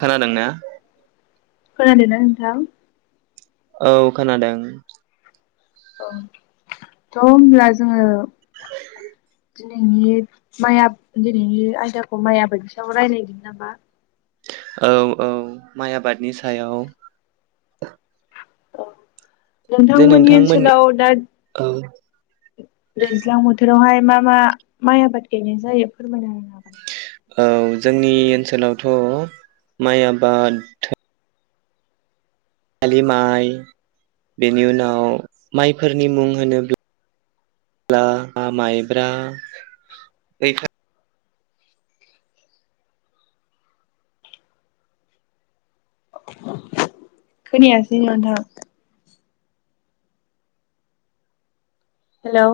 खोनादोंना? खोनादों ना नोंथां? औ खोनादों औ थ' होनब्ला जोङो दिनैनि माइ आब दिनैनि आयदाखौ माइ आबादनि सायाव रायज्लायदिनि नामा औ औ माइ आबादनि सायाव औ नोंथांमोननि ओनसोलाव दा औ दैज्लां बोथोरावहाय मा मा माइ आबाद गायनाय जायो फोरमायना होनो हागोन नामा? औ जोंनि ओनसोलावथ' माइ आबाद सालि माइ बेनि उनाव माइफोरनि मुं होनो [inaudible] ब्ला माइब्रा गै खोनायासै नोंथां हेलौ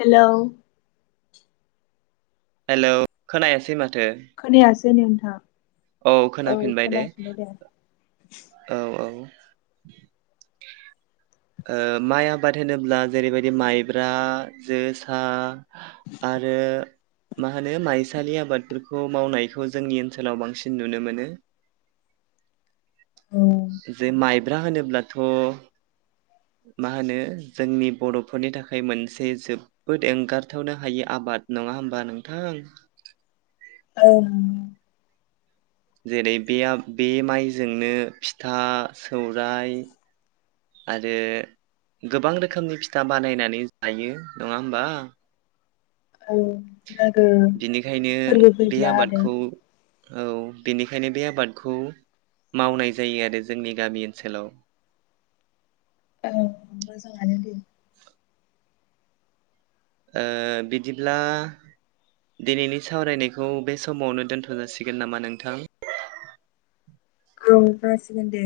हेलौ हेलौ खोनायासै माथ खोनाया सै नोंथां औ खोनाफिनबाय दे। औ औ ओ माइ आबाद होनोब्ला जेरैबायदि माइब्रा, जोसा आरो मा होनो माइसालि आबादफोरखौ मावनायखौ जोंनि ओनसोलाव बांसिन नुनो मोनो। ओं जे माइ ब्रा होनोब्लाथ' मा होनो जोंनि बर'फोरनि थाखाय मोनसे जोबबोद एंगारथावनो हायि आबाद नङा होमबा नोंथां? ओं जेरै बे आब बे माइजोंनो फिथा सौराय आरो गोबां रोखोमनि फिथा बानायनानै जायो नङा होमबा? औ लोगो बिनिखायनो फोरबो बे फैब्ला आरो। आबादखौ औ बेनिखायनो बे आबादखौ मावनाय जायो आरो जोंनि गामि ओनसोलाव। ओं मोजाङानो दे। ओ बिदिब्ला दिनैनि सावरायनायखौ बे समावनो दोनथ' जासिगोन नामा नोंथां? औ जासिगोन दे।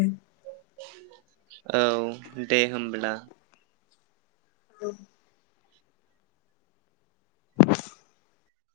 औ दे होमब्ला। औ